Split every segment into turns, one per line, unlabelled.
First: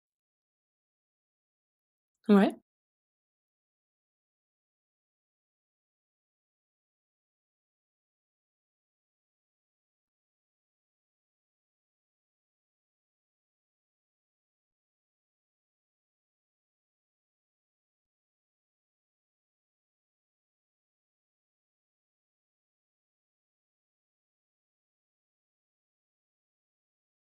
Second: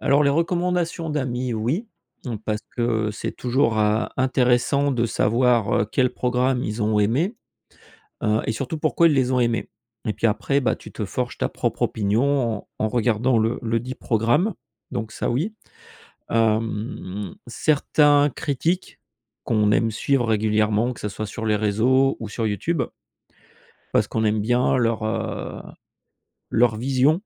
Alors les recommandations d'amis, oui. Mmh, parce
Mouais.
que c'est toujours à intéressant de savoir, heu, quel programme ils ont aimés. Heu et surtout pourquoi ils les ont aimés et puis après, bah tu te forges ta propre opinion en en regardant le le dit programme. Donc ça oui. Hem, certains critiquent qu'on aime suivre régulièrement, que ce soit sur les réseaux ou sur YouTube. Parce qu'on aime bien leur, heu, leur vision,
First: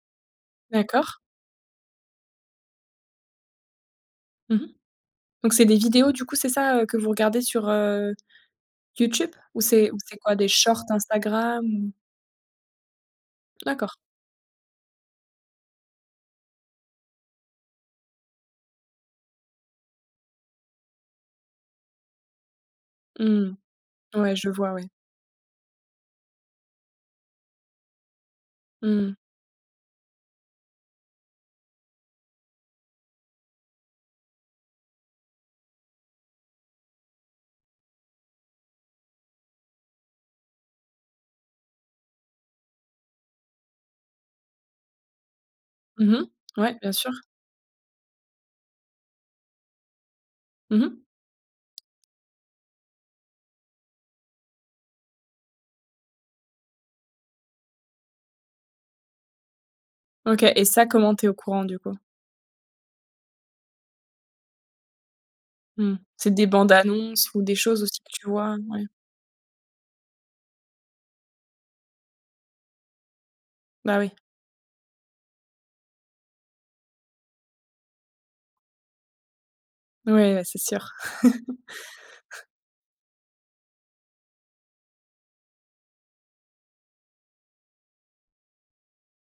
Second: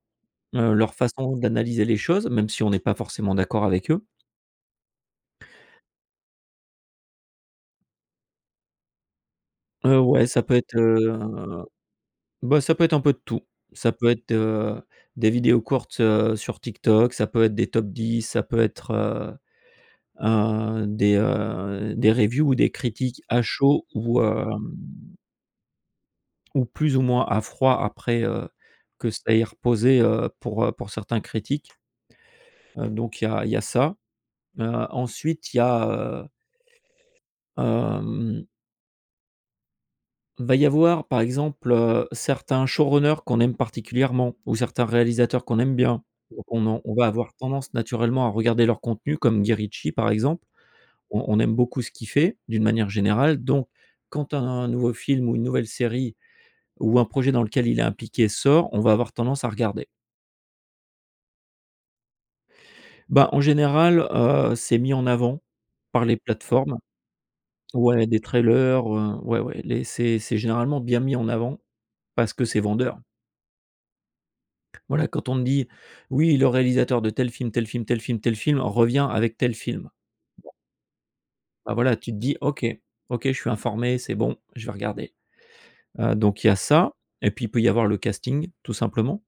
heu, leur
D'accord.
façon d'analyser les choses, même si on n'est pas forcément d'accord avec eux.
Mmh mh. Donc c'est des vidéos du coup, c'est ça, heu, que vous regardez sur, heu, YouTube? Ou c'est ou
Heu,
c'est
ouais
quoi
ça
des
peut être,
shorts
heu,
Instagram?
bah ça peut être un peu de tout. Ça
D'accord.
peut être, heu, des vidéos courtes, heu, sur Tiktok. Ça peut être des top 10, ça peut être, heu, un des, heu, des reviews ou des critiques
Mmh
à
mh.
chaud ou
Ouais, je vois, ouais.
hem ou plus ou moins à froid après, heu,
Mmh
que
mh.
ça ait reposé, heu, pour, heu, pour certains critiques. Heu, donc il y a il y a ça, heu, ensuite il y a, heu Hem Il va y avoir par exemple, heu, certains showrunners qu'on aime particulièrement ou certains réalisateurs qu'on aime bien
Mmh
ou
mh,
qu'on
ouais
en
bien
on va
sûr.
avoir tendance naturellement à regarder leurs contenus comme Guy Ritchie par exemple.
Mmh mh.
On on aime beaucoup ce qu'il fait, d'une manière générale donc quand un nouveau film ou une nouvelle série ou un projet dans lequel il est impliqué sort, on va avoir tendance à regarder.
OK et ça, comment tu es au courant, du coup?
Bah, en général, heu, c'est mis en avant
Mmh,
par les
c'est des bandes
plateformes.
annonces ou des choses aussi
Ouais
que
des
tu vois?
trailers,
Ouais.
heu, ouais, ouais, les c'est c'est généralement bien mis en avant parce que c'est vendeur.
Bah oui.
Voilà quand on te dit: «Oui le réalisateur de tel film, tel film, tel film, tel film revient avec tel film».
Ouais, bah c'est sûr.
Bah voilà, tu te dis: «OK, OK. Je suis informé, c'est bon je vais regarder» heu, donc il y a ça et puis il peut y avoir le casting tout simplement.